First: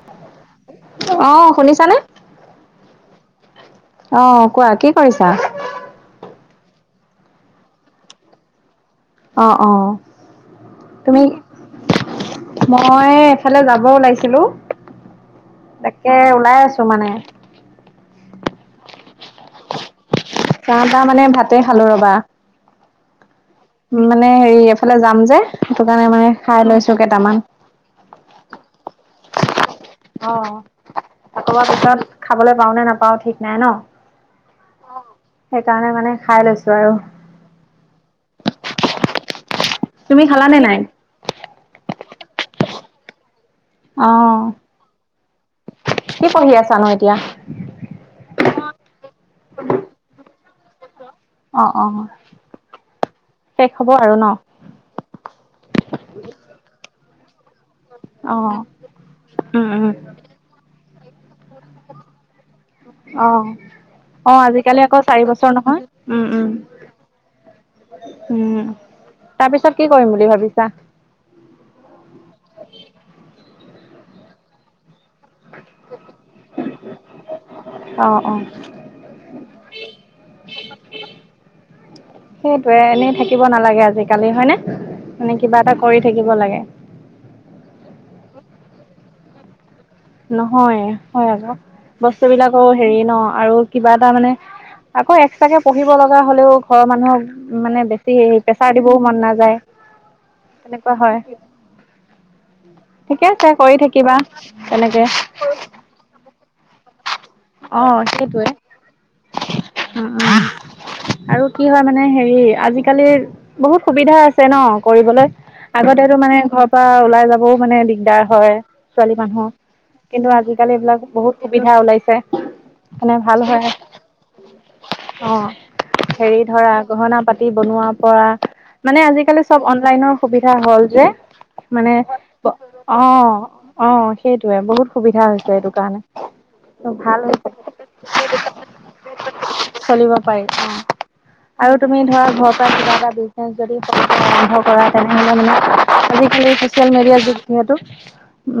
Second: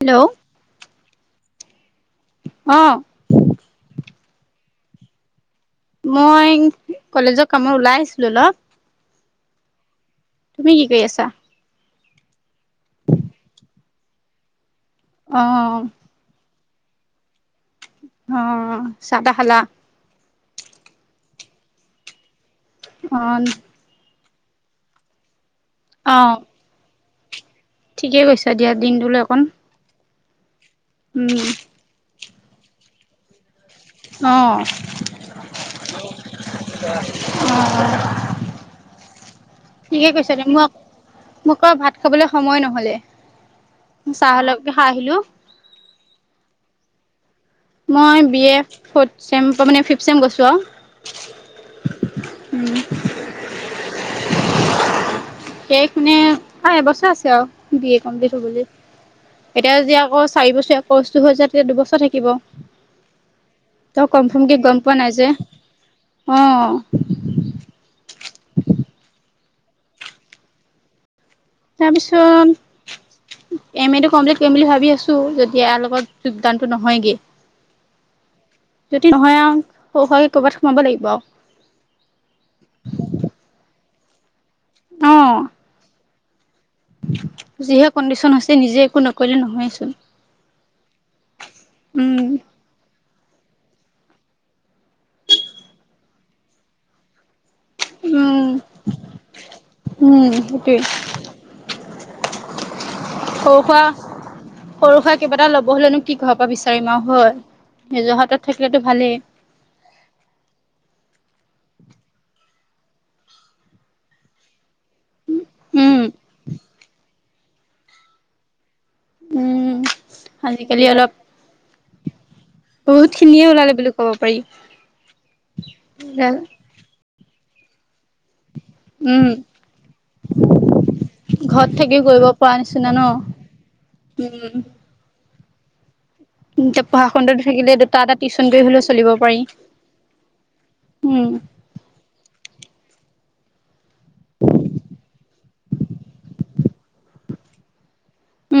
Hello অঁ শুনিছানে? [unintelligible] অঁ [unintelligible] অঁ! কোৱা কি কৰিছা? [unintelligible] মই কলেজৰ কামত ওলাই আহিছিলোঁ অলপ। [unintelligible] অঁ-অঁ। [inaudible] তুমি কি কৰি আছা? মই এফালে যাব ওলাইছিলোঁ। [inaudible] অঁ। তাকে ওলাই আছোঁ মানে। অঁ! চাহ-তাহ খালা? [inaudible] চাহ-তাহ মানে ভাতে খালোঁ ৰবা। [inaudible] অঁ [unintelligible] উম, মানে হেৰি এইফালে যাম যে সেইটো কাৰণে অ মানে খাই লৈছো কেইটামান। [unintelligible] ঠিকে কৈছা দিয়া দিনটোলৈ অকণ। [unintelligible] অঁ! উম আকৌ বা পিছত খাবলৈ পাওঁ নে নাপাওঁ ঠিক নাই ন। [inaudible] অঁ [inaudible] সেইকাৰণে মানে খাই লৈছোঁ আৰু। অ [unintelligible] ঠিকে তুমি কৈছা দিয়া [unintelligible] খালানে নাই মোক-মোক আৰু ভাত খাবলৈ সময় নহলে। চাহ অঁ। অলপকে খাই আহিলো কি পঢ়ি আছা নো এতিয়া? [unintelligible] মই বিএ ফ'ৰ্থ চেম মানে ফিফথ চেম গৈছোঁ আৰু। [unintelligible] অঁ-অঁ! শেষ হব আৰু ন? [unintelligible] শেষ মানে আৰু এবছৰ আছে আৰু বি এ অ কমপ্লিট হবলে। [unintelligible] উম এতিয়া উম যদি আকৌ চাৰি বছৰীয়া কৰ্চটো হৈ যায় তেতিয়া দুবছৰ থাকিব। [unintelligible] অঁ! ত অঁ কনফাৰ্মকে গম আজিকালি পোৱা আকৌ নাই চাৰি যে বছৰ নহয় উম-উম অ', [unintelligible] উম! তাৰ পিছত কি কৰিম বুলি ভাবিছা? [unintelligible] তাৰ পিছত [inaudible] এমএটো কমপ্লিট কৰিম বুলি ভাবি আছোঁ [unintelligible] [unintelligible] যদি ইয়াৰ লগত যোগদানটো নহয়গে। অঁ-অঁ। যদি নহয় আৰু সৰু সোৱাকে কৰ'বাত সোমাব লাগিব আৰু। [unintelligible] সেইটোৱেই এনেই থাকিব নালাগে আজিকালি হয় নে, মানে অ'। কিবা এটা কৰি [inaudible] থাকিব লাগে। [unintelligible] যিহে কণ্ডিচন হৈছে, নিজে একো নকৰিলে নহয় চোন। [unintelligible] নহয় হয় আকৌ বস্তুবিলাক [unintelligible] আকৌ হেৰি ন আৰু কিবা এটা মানে আকৌ এক্সট্ৰাকে পঢ়িব লগা হলেও ঘৰৰ মানুহক [inaudible] মানে বেছি উম, প্ৰেছাৰ দিবও মন নাযায়, উম, সেইটোৱে। তেনেকুৱা হয়। [inaudible] ঠিকে আছে, কৰি থাকিবা। [inaudible] সৰু-সুৰা কিবা এটা ল'ব হলেনো কি কৰিব পৰা বিচাৰিম আৰু হয়। [unintelligible] অঁ নিজৰ হাতত সেইটোৱেই থাকিলেতো ভালেই [inaudible] উম-উম। আৰু কি হয় মানে হেৰি আজিকালিৰ বহুত সুবিধা আছ [unintelligible] চে ন, কৰিবলৈ উম, আগতেতো মানে ঘৰৰ পৰা ওলাই যাবও মানে দিগদাৰ হয়। ছোৱালী মানুহৰ, উম। কিন্তু আজিকালি এইবিলাক বহুত সুবিধা ওলাইছে। বহুত মানে ভাল খিনিয়ে হয়। ওলালে বুলি ক'ব পাৰি। অহ হেৰি ধৰা, গহনা পাতি বনোৱাৰ পৰা মানে উম, আজিকালি চব অনলাইনৰ সুবিধা হল যে। ঘৰত মানে থাকিও কৰিব পৰা নিচিনা ন' অহ অ'হ উম। সেটোৱে বহুত সুবিধা হৈছে এইটো কাৰণে। এতিয়া পঢ়া ভাল খন্দ থাকিলে হৈছে দুটা এটা টিউশ্যন কৰি হ'লেও চলিব পাৰি। উপায় অহ উম আৰু, তুমি ধৰা ঘৰৰ পৰা কিবা এটা বিজনেছ যদি আৰম্ভ কৰা তেনেহলে মানে আজিকালি, ছ'চিয়েল মিডিয়াৰ যুগ যিহেতু,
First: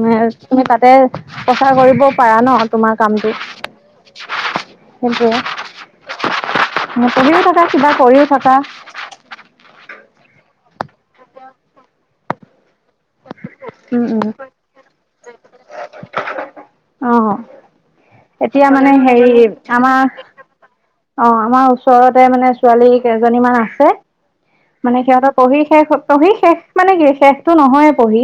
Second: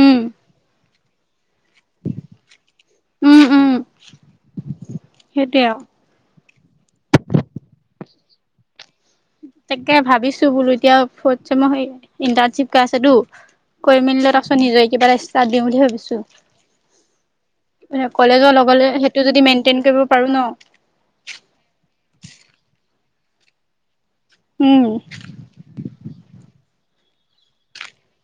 উম তুমি তাতে প্ৰচাৰ কৰিব পাৰা ন তোমাক। কামটো। উম উম সেইটোৱেই সেইটোৱে আৰু মুকলিও থাকা কিবা কৰিও থকা। তাকে ভাবিছোঁ বোলো এতিয়া ফ্ৰটচেমৰ ইন্টৰশ্বিপ কা আছেতো কৈ উম উম মেলি তাৰ পিছত নিজে কিবা এ ইস্তাত দিম বুলি ভাবিছোঁ অ কলেজৰ এতিয়া মানে নগলেও সেইটো যদি মেইন্টেইন কৰিব পাৰোঁ ন, অহ' আমাৰ ওচৰতে মানে ছোৱালী কেইজনী মান আছে। উম মানে সিহঁতৰ পঢ়ি শেষ, পঢ়ি শেষ মানে কি শেষটো নহয়ে পঢ়ি।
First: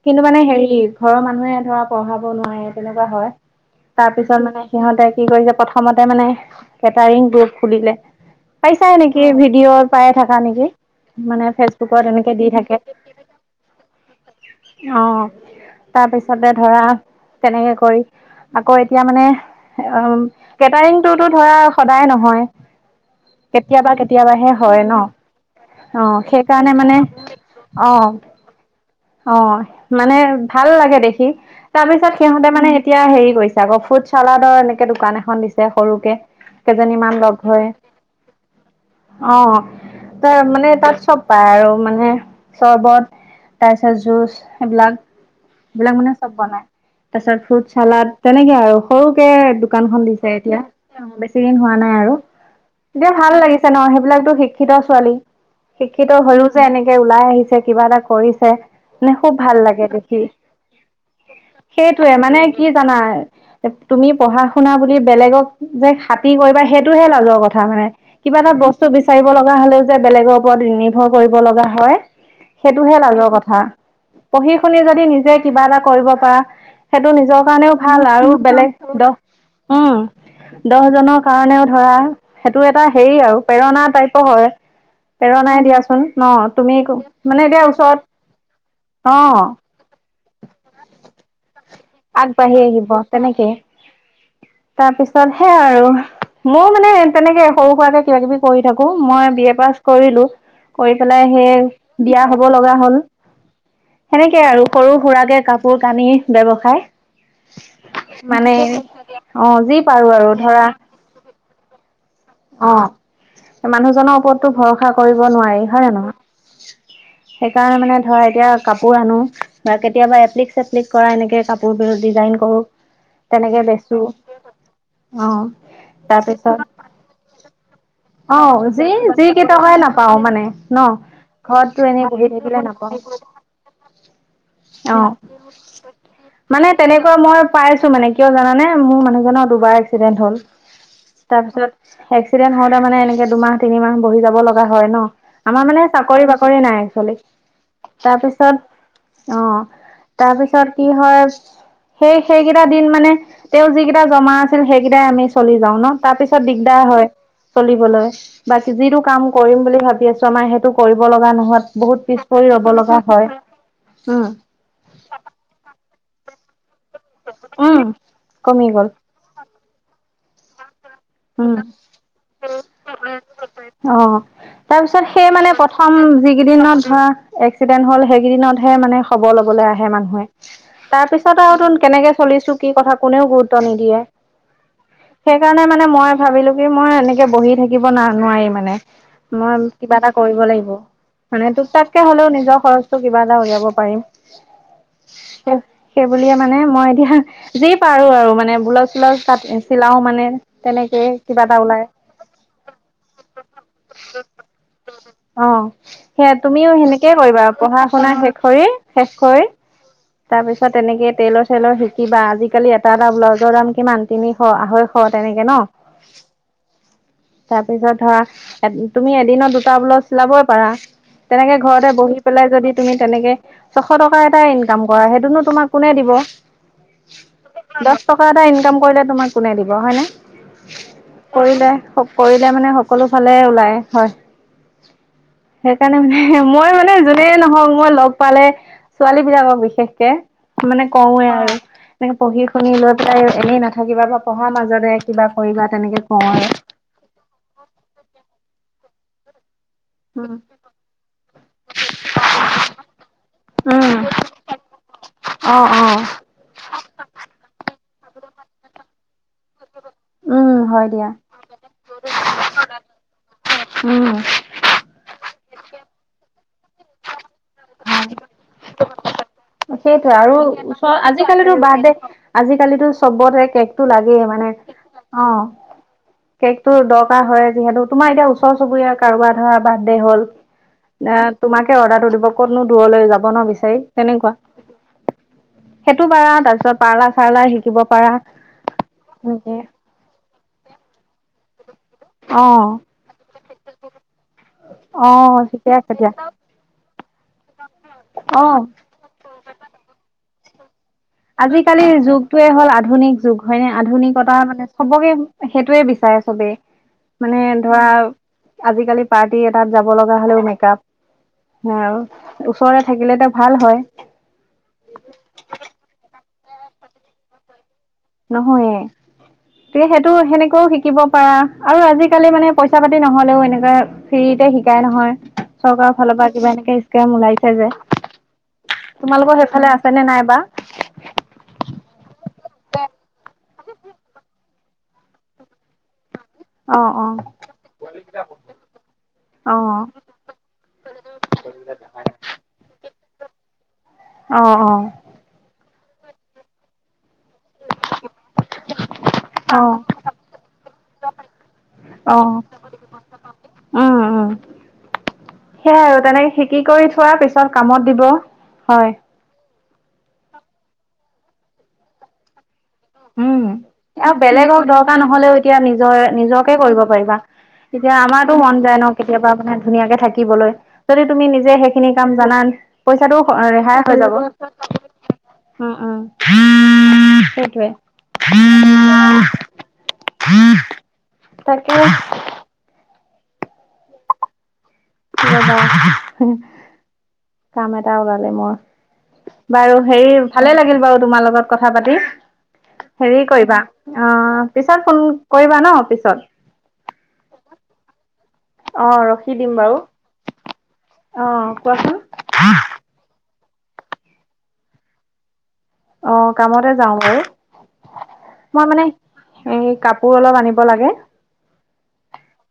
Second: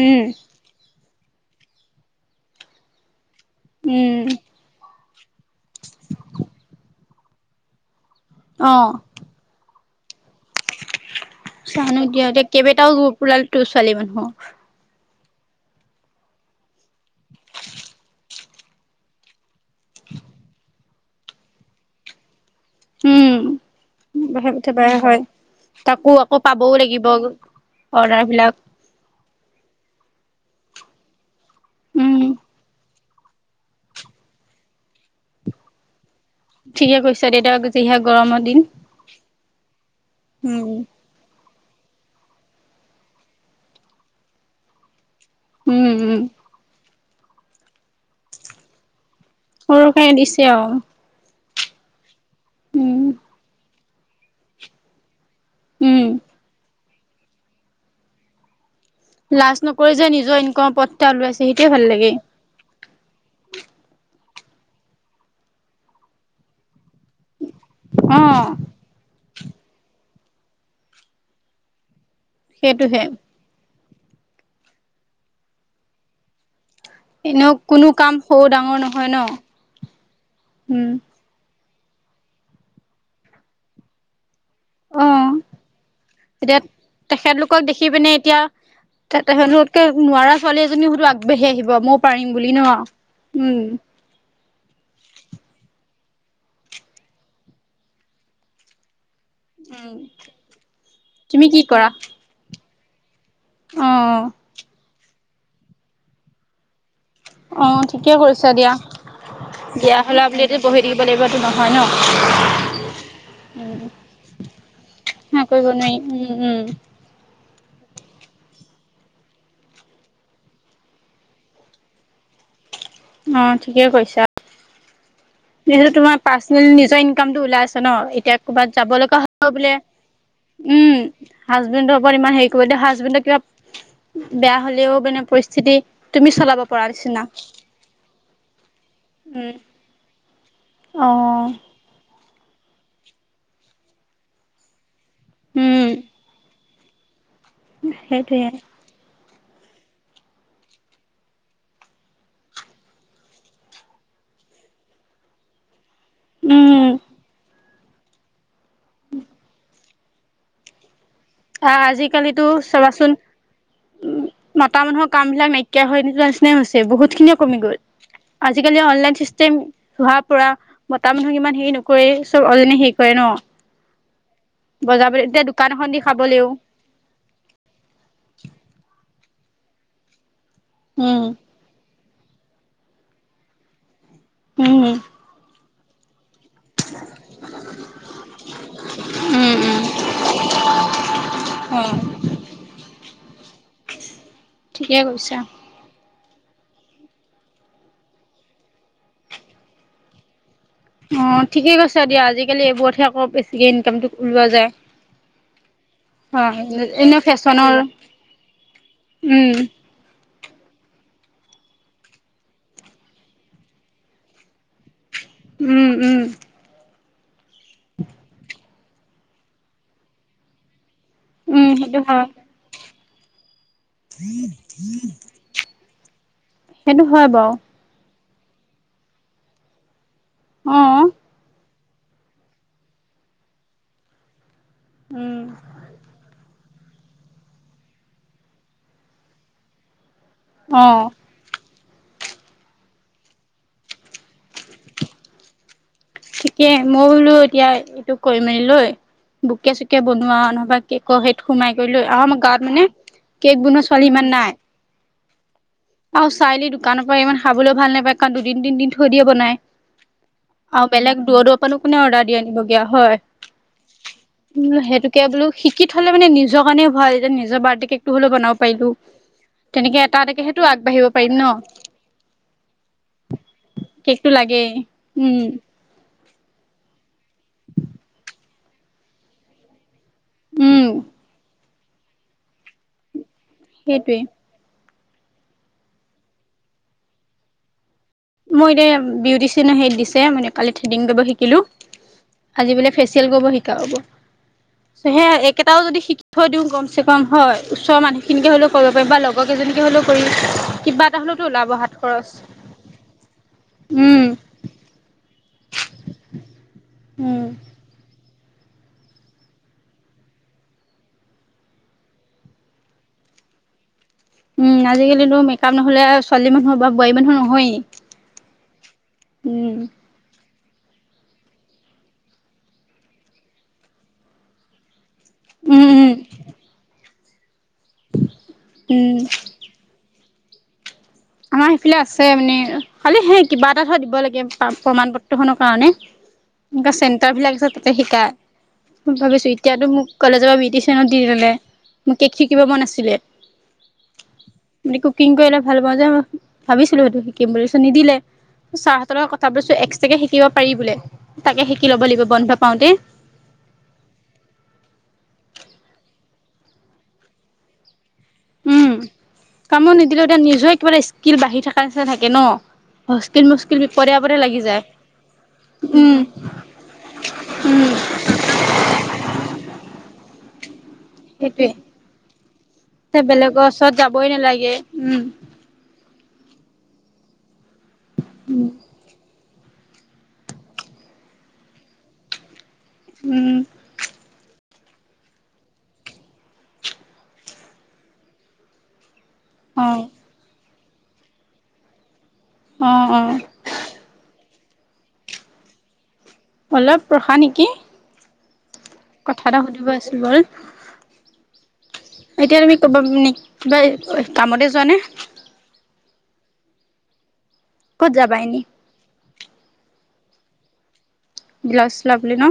উম কিন্তু মানে হেৰি, ঘৰৰ মানুহে ধৰা পঢ়াব নোৱাৰে তেনেকুৱা হয়। উম তাৰপিছত মানে সিহঁতে কি কৰিছে প্ৰথমতে মানে কেটাৰিং গ্ৰুপ খুলিলে। অ পাইছা নেকি ভিডিঅ' পায়ে থাকা নেকি, মানে চাওঁ নো ফেচবুকত কিয় এনেকে এতিয়া দি কেইবাটাও গ্ৰুপ ওলালতো ছোৱালী মানুহ অ'হ তাৰপিছতে ধৰা তেনেকে কৰি। আকৌ' এতিয়া মানে অহ কেটাৰিংটো ধৰা সদায় নহয়। উম কেতিয়াবা কেতিয়াবা হে বাৰে হয় বাৰে ন। অ'হ তাকো আকৌ সেইকাৰণে পাবও মানে লাগিব অৰ্ডাৰ বিলাক অহ' অ'হ মানে ভাল লাগে দেখি তাৰপিছত উম সিহঁতে মানে, এতিয়া হেৰি কৰিছে আকৌ ফুড চালাডৰ এনেকে দোকান এখন দিছে সৰুকে। ঠিকে কেইজনীমান কৈছা লগ দেউতা হৈ। যিহে গৰমৰ দিন অহ' তই উম মানে তাত চ'ব, পায় আৰু মানে চৰ্বত তাৰপিছত জুচ সেইবিলাক। উম এইবিলাক মানে উম চব বনাই তাৰ পিছত ফ্ৰুট চালাড তেনেকে আৰু। সৰুকে সৰুৰ দোকানখন কাৰণে দিছে এতিয়া। আৰু কাম ' বেছি দিন হোৱা নাই আৰু উম দিয়া ভাল লাগিছে ন সেইবিলাকতো শিক্ষিত ছোৱালী। উম শিক্ষিত হ'য়ো যে এনেকে ওলাই আহিছে কিবা এটা কৰিছে। মানে খুব ভাল লাজ লাগে নকৰি যে দেখি। নিজৰ ইনকমৰ পথ এটা ওলাইছে সেইটোৱে ভাল লাগে সেইটোৱেই মানে, কি জানা, তুমি পঢ়া শুনা বুলি বেলেগক যে খাতি কৰিবা সেইটোহে লাজ কথা। কথা মানে অ কিবা এটা বস্তু বিচাৰিব লগা হলেও যে বেলেগৰ ওপৰত নিৰ্ভৰ কৰিব লগা হয়। সেইটোহে লাজৰ কথা। পঢ়ি শুনি যদি নিজে কিবা এটা কৰিব পাৰা। সেইটো নিজৰ এনেও কাৰণেও কোনো ভাল কাম আৰু সৰু ডাঙৰ বেলেগ নহয় ন দহ উম' উম দহজনক কাৰণেও ধৰা, সেইটো এটা হেৰি আৰু প্ৰেৰণা টাইপৰ হয়। অ প্ৰেৰণাই দিয়াচোন ন, এতিয়া তুমি মানে তেখেতলোকক এতিয়া ওচৰত অ'হ কে নোৱাৰা ছোৱালী এজনীও বোলো ছোৱালী আগবাঢ়ি আহিব ময়ো পাৰিম বুলি আগবাঢ়ি ন উম' তাৰপিছত সেয়া আৰু। ময়ো মানে তেনেকে সৰু সৰুকে কিবা কিবি কৰি থাকো। মই বি এ পাছ উম কৰিলো কৰি পেলাই তুমি কি সেই কৰা বিয়া হব লগা হ'ল। অ সেনেকে আৰু সৰু সৰুৰাকে কাপোৰ কানি ব্যৱসায়। অহ' ঠিকে কৈছা মানে দিয়া। অ' যি দিয়া পাৰোঁ হ'লে আৰু বুলি ধৰা, বহি থাকিব লাগিবতো নহয় ন অ, মানুহজনৰ ওপৰতো ভৰসা কৰিব সেয়া নোৱাৰি হয় নে নহয়। উম উম সেইকাৰণে মানে ধৰা এতিয়া কাপোৰ আনো বা কেতিয়াবা এপ্লিক চেপ্লিক কৰা এনেকে কাপোৰ ক ডিজাইন কৰো অ তেনেকে বেচো অ যিহে তোমাৰ পাৰ্চনেল তাৰপিছত নিজৰ ইনকামটো ওলাই আছো ন এতিয়া অ ক'বাত যি যাব লগা যি হ'ব বোলে কেইটকাই নাপাও মানে ন উম ঘৰতটো হাজবেণ্ডৰ এনেই ওপৰত বহি ইমান হেৰি থাকিলে কৰিব নাপাও হাজবেণ্ডে কিবা বেয়া হলেও অ মানে পৰিস্থিতি তুমি চলাব মানে পৰা তেনেকুৱা নিচিনা মই পাইছো মানে কিয় জানানে মোৰ মানুহজনৰ উম দুবাৰ এক্সিডেণ্ট হ'ল অ তাৰ পিছত এক্সিডেণ্ট হওঁতে মানে এনেকে দুমাহ তিনিমাহ বহি যাব লগা হয় ন আমাৰ মানে উম চাকৰি বাকৰি নাই একচোৱেলি সেইটোৱে তাৰপিছত অ তাৰপিছত কি হয়। সেই সেইকেইটা দিন মানে তেওঁ যি কেইটা জমা আছিল সেইকেইটাই আমি চলি যাও ন। তাৰ পিছত উম দিগদাৰ হয় চলিবলৈ বাকী যিটো কাম কৰিম বুলি ভাবি আছো আমাৰ সেইটো কৰিব লগা নহয়। বহুত পিছ আজিকালিতো পৰি ৰব লগা চাবাচোন হয় উম মতা মানুহৰ কাম বিলাক নাইকিয়া হৈ যোৱাৰ নিচিনা হৈছে বহুত ‌ খিনি কমি গ'ল উম কমি আজিকালি গ'ল অনলাইন চিষ্টেম হোৱাৰ পৰা মতা মানুহক উম ইমান হেৰি নকৰে চব অৰ্জনে হেৰি কৰে ন অ তাৰপিছত বজাৰ ব সেই এতিয়া মানে দোকান এখন প্ৰথম দি খাবলৈও যিকেদিন ত ধৰা এক্সিডেণ্ট হ'ল সেই কেইদিনতহে মানে খবৰ লবলৈ আহে মানুহে তাৰ উম পিছতো তুন কেনেকে চলিছো কি কথা কোনেও গুৰুত্ব নিদিয়ে। উম সেই কাৰণে মানে মই ভাবিলো কি মই এনেকে বহি থাকিব ন নোৱাৰিম। মই উম উম কিবা এটা কৰিব লাগিব মানে তোক অ', তাককে হ'লেও নিজৰ খৰচটো কিবা উলিয়াব পাৰিম। ঠিকে কৈছা। সেই বুলিয়ে মানে মই এতিয়া যি পাৰো আৰু মানে ব্লাউজ চালাউজ কাট চিলাও মানে তেনেকে অ কিবা এটা ঠিকে ওলাই কৈছে দিয়া আজিকালি এইবোৰতহে আকৌ বেছিকে ইনকামতটো ওলোৱা যায় অ সেয়া হয় তুমিও সেনেকে এনে কৰিবা ফেশ্বনৰ পঢ়া শুনা শেষ শেষ কৰি। উম তাৰপিছত তেনেকে তেলৰ চলৰ শিকিবা আজিকালি এটা এটা ব্লাউজৰ দাম কিমান তিনিশ আঢৈশ খ তেনেকে ন উম উম তাৰপিছত ধৰা তুমি এদিনত দুটা ব্লাউজ চিলাবই পাৰা তেনেকে উম ঘৰতে সেইটো বহি হয় পেলাই যদি তুমি তেনেকে ছশ টকাৰ এটা ইনকাম কৰা সেইটোনো তোমাক কোনে দিব সেইটো হয় বাৰু। দহ টকা এটা ইনকাম কৰিলে তোমাক কোনে দিব হয় অ ন কৰিলে কৰিলে মানে সকলো ফালে ওলায় হয় উম সেইকাৰণে মানে মই মানে যোনে নহওক মই লগ পালে ছোৱালী বিলাকক বিশেষকে অ মানে কওঁৱে আৰু এনে পঢ়ি শুনি লৈ পেলাই এনেই নাথাকিবা বা পঢ়াৰ মাজতে কিবা কৰিবা তেনেকে কওঁ আৰু। ঠিকেই মই বোলো এতিয়া এইটো কৰি মেলি লৈ বুকে চুকে কে বনোৱা উম নহবা কেকৰ সেই সোমাই কৰি লৈ আৰু আমাৰ গাঁৱত মানে কেক বনোৱা ছোৱালী ইমান উম নাই। অ অ অ চাৰিআলি দোকানৰ পৰা ইমান খাবলৈ ভাল নাপায় কাৰণ দুদিন তিনদিন থৈ দিয়ে বনাই উম আৰু হয় দিয়া বেলেগ দূৰৰ দূৰৰ কোনে অৰ্ডাৰ দি আনিব গে হয়। উম উম সেইটোকে বোলো শিকি থ হলে মানে নিজৰ কাৰণে ভাল। যে নিজৰ বাৰ্থডে কেক ভাল টো হলেও বনাব পাৰিলো তেনেকে এটা এনেকে। ওচৰৰ আজি কালিতো বাৰ্থডে আজিকালি চবতে কেকতটো লাগেই মানে। অ উম। কেকটো দৰকাৰ হয় যিহেতু তোমাৰ এতিয়া ওচৰ চুবুৰিয়াৰ কাৰোবাৰ ধৰা বাৰ্থডে হ'ল। উম এ তোমাকে অৰ্ডাৰটো দিব কতনো দূৰলৈ যাব ন বিচাৰি সেইটোৱে। তেনেকুৱা। সেইটো পাৰা তাৰ পিছত পাৰ্লা চাৰ্লাৰ শিকিব পাৰা। মোৰ এতিয়া এনেকে বিউটিচিয়ান হেই দিছে মই কালি থ্ৰেডিং কৰিব শিকিলো। অ আজি বোলে ফেচিয়েল কৰিব শিকাব। সে অ ঠিকে একেটাও আছে যদি দিয়া শিকি দিওঁ কম চে কম হয় ওচৰৰ মানুহখিনিকে অ হলেও ক- বা লগৰ কেইজনীকে হ'লেও কৰি কিবা এটা হ'লেওতো ওলাব হাত আজিকালিৰ খৰচ। যুগটোৱে হ'ল আধুনিক যুগ হয়নে উম, আধুনিকতাৰ মানে চবকে। সেইটোৱে বিচাৰে চবেই মানে উম, ধৰা। আজিকালি পাৰ্টি এটাত যাব লগা হ'লেও মেকাপ। হ ওচৰতে থাকিলেতি ভাল হয়। উম আজিকালিতো মেকআপ নহ'লে ছোৱালী মানুহৰ বা বোৱাৰী মানুহৰ নহয়ে। নহয়ে তে সেইটো সেনেকেও শিক শিকিব পাৰা আৰু আজিকালি মানে পইচা পাতি নহলেও এনেকুৱা ফ্ৰীতে শিকাই নহয়। উম, চৰকাৰৰ উম, ফালৰ পৰা কিবা এনে স্কেম ওলাইছে যে উম, তোমালোকৰ সেইফালে আছে আছেনে নাইবা? আমাৰ সেইফালে আছে মানে খালি সেই কিবা এটা থ দিব লাগে প্ৰমণ পত্ৰ খনৰ কাৰণে। অ এনে অ চেণ্টাৰ বিলাক যে তাতে শিকাই ভাবিছো অ এতিয়াতো মোক। কলেজৰ পৰা বিউটিচনত দি ল'লে মোক কেক শিকিব মন আছিলে। অঁ অঁ। মানে কুকিং কৰিলে ভাল পাওঁ যে ভাবিছিলো সেইটো শিকিম বুলি নিদিলে। ছাৰহতৰ লগত কথা অ অ পাতিছো এক্সট্ৰাকে শিকিব পাৰি বোলে তাকে শিকি ল'ব লাগিব বন্ধ পাওঁতে। উ উম। সেয়াই আৰু তেনেকে শিকি কৰি থোৱা পিছত কামত দিব হয়। উম। কামত নিদিলেও এতিয়া নিজৰে কিবা এটা স্কিল বাঢ়ি থকা নিচিনা থাকে ন। উম হস্কিল মুস্কিল বিপদে আৰু আপদে লাগি বেলেগক যায়। দৰকাৰ নহলেও এতিয়া নিজৰ উম নিজৰ কৰিব পাৰিবা উম এতিয়া আমাৰো মন যায় ন কেতিয়াবা মানে ধুনীয়াকে থাকিবলৈ। যদি তুমি নিজে সেইটোৱে। সেইখিনি কাম জনান তে পইচাটো বেলেগৰ ৰেহাই ওচৰত হৈ যাব। যাবই নালাগে উম অ উ সেইটোয়ে। তাকে। উম। কাম এটা ওলালে মোৰ। বাৰু অ। হেৰি ভালে লাগিল বাৰু তোমাৰ লগত কথা পাতি অ অ হেৰি কৰিবা। অঁ পিছত ফোন কৰিবা ন পিছত। অলপ ৰখা নেকি? অ ৰখি কথা দিম এটা বাৰু সুধিব আছিল বাৰু। অ কোৱাচোন? [unintelligible] কিবা কামতে যোৱা নে? অঁ, কামতে যাওঁ বাৰু ক'ত যাবা এনে? মই মানে। এই কাপোৰ অলপ আনিব লাগে। ব্লাউজ ছিলাবলে ন।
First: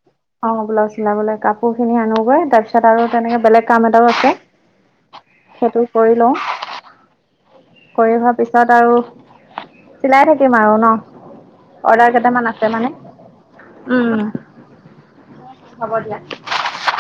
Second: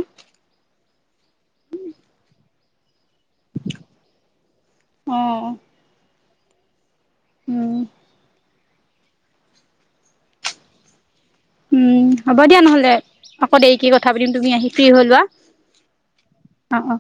অঁ, ব্লাউজ চিলাবলৈ কাপোৰ খিনি আনোগৈ তাৰপিছত [unintelligible] আৰু তেনেকে বেলেগ কাম এটাও আছে অ সেইটো কৰি লওঁ। উম। কৰি হোৱাৰ পিছত আৰু চিলাই থাকিম আৰু নহ। উম হ'ব দিয়া নহ'লে আকৌ দেৰিকে কথা পাতিম তুমি আহি ফ্ৰী হৈ লোৱা। হ'ব দিয়া। অ, অ।